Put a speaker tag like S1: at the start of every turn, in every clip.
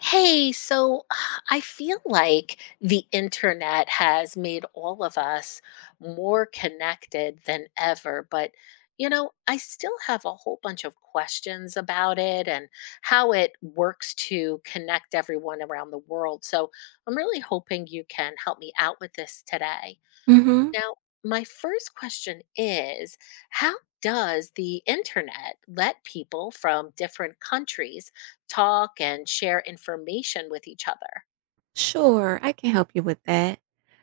S1: Hey, so I feel like the internet has made all of us more connected than ever, but I still have a whole bunch of questions about it and how it works to connect everyone around the world. So I'm really hoping you can help me out with this today.
S2: Mhm.
S1: Now, my first question is: how does the internet let people from different countries talk and share information with each other?
S2: Sure, I can help you with that.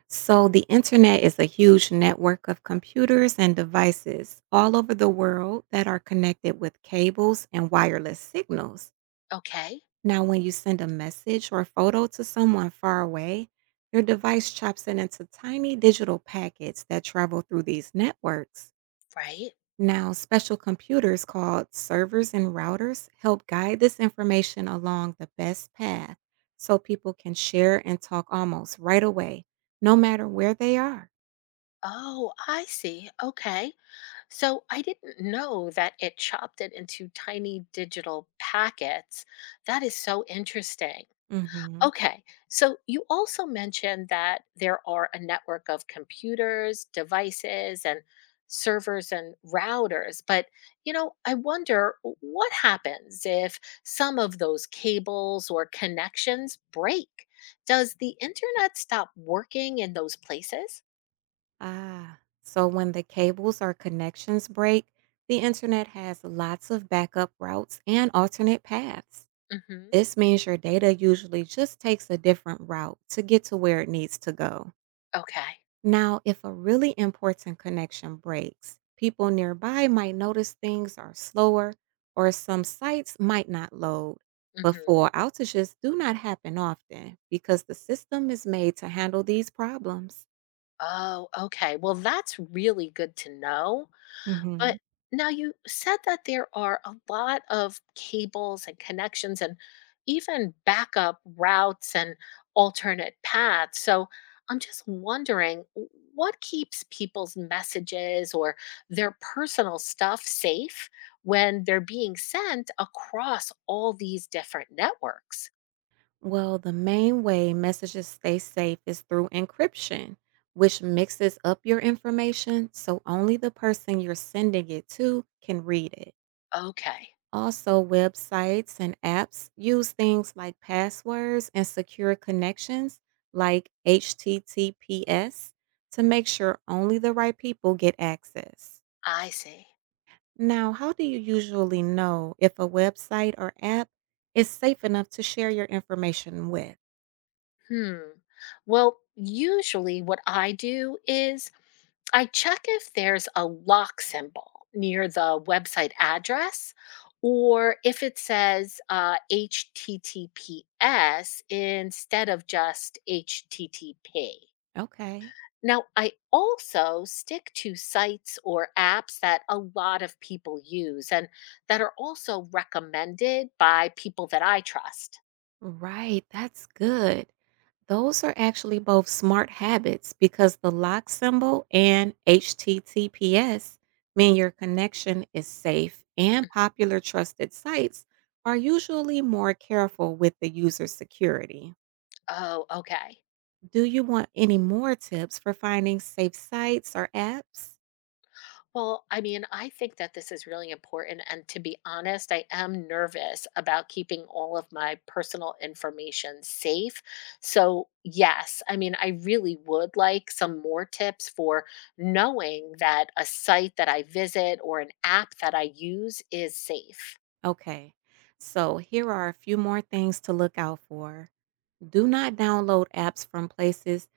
S2: So, the internet is a huge network of computers and devices all over the world that are connected with cables and wireless signals.
S1: Okay,
S2: Now, when you send a message or photo to someone far away, your device chops it into tiny digital packets that travel through these networks.
S1: right.
S2: Now, special computers called servers and routers help guide this information along the best path so people can share and talk almost right away, no matter where they are.
S1: Oh, I see. Okay. So I didn't know that it chopped it into tiny digital packets. That is so interesting.
S2: hmm
S1: Okay. So you also mentioned that there are a network of computers, devices, and servers and routers. But, I wonder what happens if some of those cables or connections break? Does the internet stop working in those places?
S2: Ah, so when the cables or connections break, the internet has lots of backup routes and alternate paths.
S1: Mhm.
S2: This means your data usually just takes a different route to get to where it needs to go.
S1: Okay.
S2: Now, if a really important connection breaks, people nearby might notice things are slower or some sites might not load. But
S1: Mhm.
S2: full outages do not happen often because the system is made to handle these problems.
S1: Oh, okay. Well, that's really good to know.
S2: hmm
S1: But now you said that there are a lot of cables and connections and even backup routes and alternate paths. So I'm just wondering what keeps people's messages or their personal stuff safe when they're being sent across all these different networks?
S2: Well, the main way messages stay safe is through encryption, which mixes up your information so only the person you're sending it to can read it.
S1: Okay,
S2: Also, websites and apps use things like passwords and secure connections like HTTPS to make sure only the right people get access.
S1: I see.
S2: Now, how do you usually know if a website or app is safe enough to share your information with?
S1: Hmm. Well, usually what I do is I check if there's a lock symbol near the website address or if it says HTTPS instead of just HTTP.
S2: Okay.
S1: Now, I also stick to sites or apps that a lot of people use and that are also recommended by people that I trust.
S2: Right, that's good. Those are actually both smart habits because the lock symbol and HTTPS mean your connection is safe, and popular trusted sites are usually more careful with the user security.
S1: Oh, okay.
S2: Do you want any more tips for finding safe sites or apps?
S1: Well, I mean, I think that this is really important. And to be honest, I am nervous about keeping all of my personal information safe. So, yes, I mean, I really would like some more tips for knowing that a site that I visit or an app that I use is safe.
S2: Okay, so here are a few more things to look out for. Do not download apps from places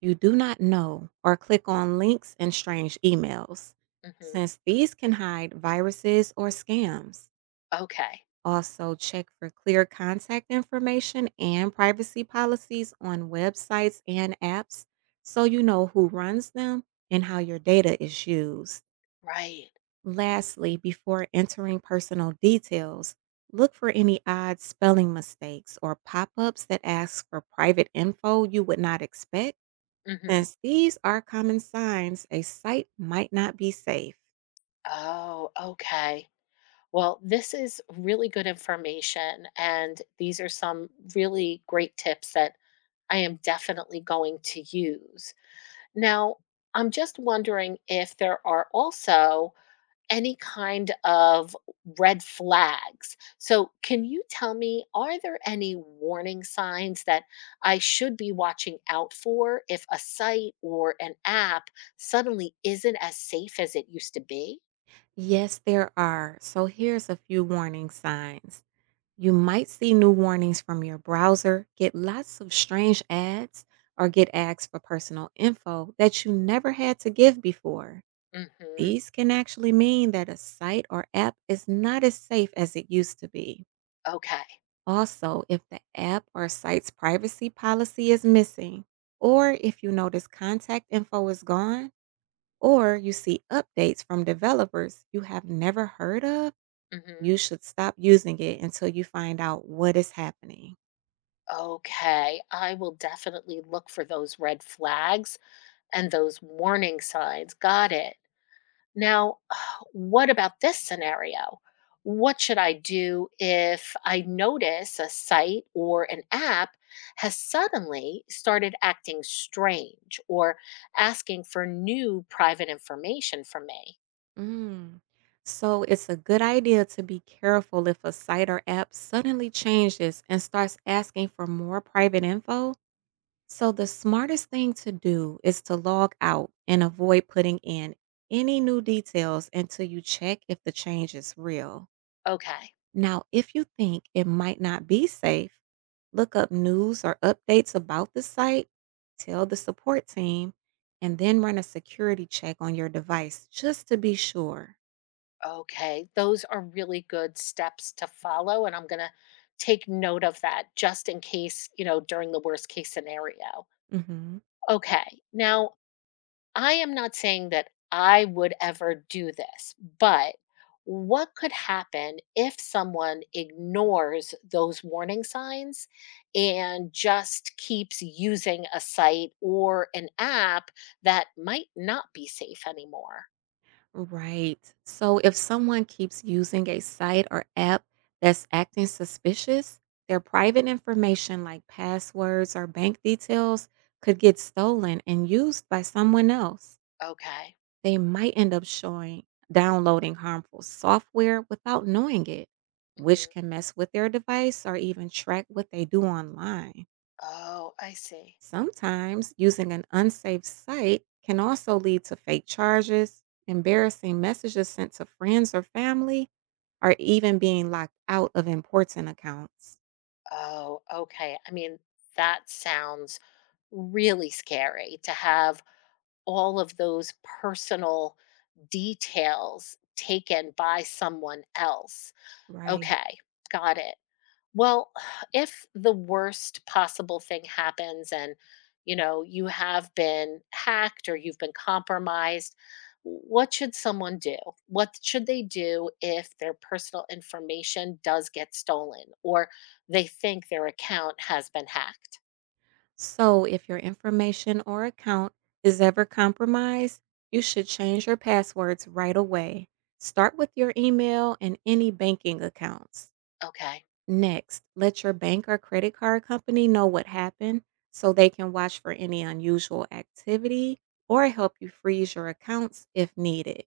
S2: you do not know or click on links in strange emails,
S1: Hmm.
S2: since these can hide viruses or scams.
S1: Okay.
S2: Also, check for clear contact information and privacy policies on websites and apps so you know who runs them and how your data is used.
S1: Right.
S2: Lastly, before entering personal details, look for any odd spelling mistakes or pop ups that ask for private info you would not expect,
S1: Hmm.
S2: since these are common signs a site might not be safe.
S1: Oh, okay. Well, this is really good information. And these are some really great tips that I am definitely going to use. Now, I'm just wondering if there are also any kind of red flags. So, can you tell me, are there any warning signs that I should be watching out for if a site or an app suddenly isn't as safe as it used to be?
S2: Yes, there are. So here's a few warning signs. You might see new warnings from your browser, get lots of strange ads, or get asked for personal info that you never had to give before.
S1: Hmm.
S2: These can actually mean that a site or app is not as safe as it used to be.
S1: Okay.
S2: Also, if the app or site's privacy policy is missing, or if you notice contact info is gone, or you see updates from developers you have never heard of,
S1: Hmm.
S2: you should stop using it until you find out what is happening.
S1: Okay. I will definitely look for those red flags and those warning signs. Got it. Now, what about this scenario? What should I do if I notice a site or an app has suddenly started acting strange or asking for new private information from me?
S2: Mm, so it's a good idea to be careful if a site or app suddenly changes and starts asking for more private info. So, the smartest thing to do is to log out and avoid putting in any new details until you check if the change is real.
S1: Okay,
S2: Now, if you think it might not be safe, look up news or updates about the site, tell the support team, and then run a security check on your device just to be sure.
S1: okay. Those are really good steps to follow. And I'm going to take note of that just in case, you know, during the worst case scenario.
S2: Mhm.
S1: Okay. Now, I am not saying that I would ever do this, but what could happen if someone ignores those warning signs and just keeps using a site or an app that might not be safe anymore?
S2: Right. So if someone keeps using a site or app that's acting suspicious, their private information like passwords or bank details could get stolen and used by someone else.
S1: Okay.
S2: They might end up showing downloading harmful software without knowing it, which
S1: Hmm.
S2: can mess with their device or even track what they do online.
S1: Oh, I see.
S2: Sometimes using an unsafe site can also lead to fake charges, embarrassing messages sent to friends or family, or even being locked out of important accounts.
S1: Oh, okay. I mean, that sounds really scary to have all of those personal details taken by someone else.
S2: Right.
S1: Okay, got it. Well, if the worst possible thing happens and you know you have been hacked or you've been compromised, what should someone do? What should they do if their personal information does get stolen or they think their account has been hacked?
S2: So, if your information or account is ever compromised, you should change your passwords right away. Start with your email and any banking accounts.
S1: Okay,
S2: Next, let your bank or credit card company know what happened so they can watch for any unusual activity or help you freeze your accounts if needed.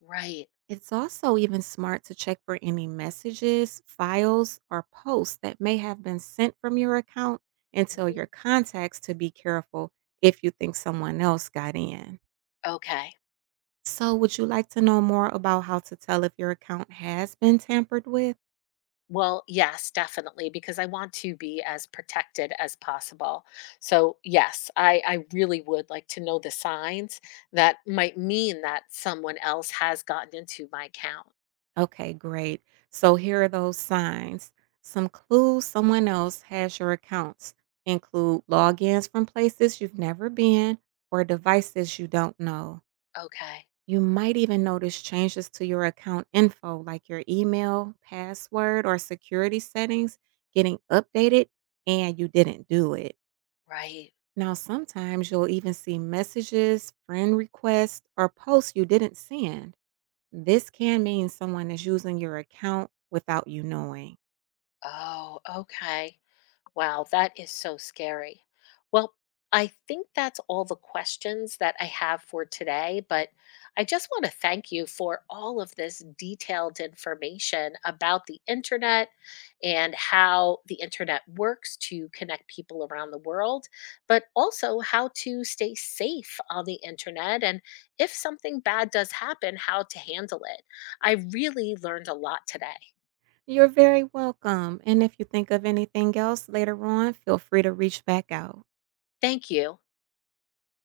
S1: right.
S2: It's also even smart to check for any messages, files, or posts that may have been sent from your account and tell
S1: Mhm.
S2: your contacts to be careful if you think someone else got in.
S1: Okay.
S2: So, would you like to know more about how to tell if your account has been tampered with?
S1: Well, yes, definitely, because I want to be as protected as possible. So, yes, I really would like to know the signs that might mean that someone else has gotten into my account.
S2: Okay, great. So here are those signs. Some clues someone else has your accounts include logins from places you've never been or devices you don't know.
S1: Okay,
S2: You might even notice changes to your account info, like your email, password, or security settings getting updated and you didn't do it.
S1: right.
S2: Now, sometimes you'll even see messages, friend requests, or posts you didn't send. This can mean someone is using your account without you knowing.
S1: Oh, okay. Wow, that is so scary. Well, I think that's all the questions that I have for today, but I just want to thank you for all of this detailed information about the internet and how the internet works to connect people around the world, but also how to stay safe on the internet. And if something bad does happen, how to handle it. I really learned a lot today.
S2: You're very welcome. And if you think of anything else later on, feel free to reach back out.
S1: Thank you.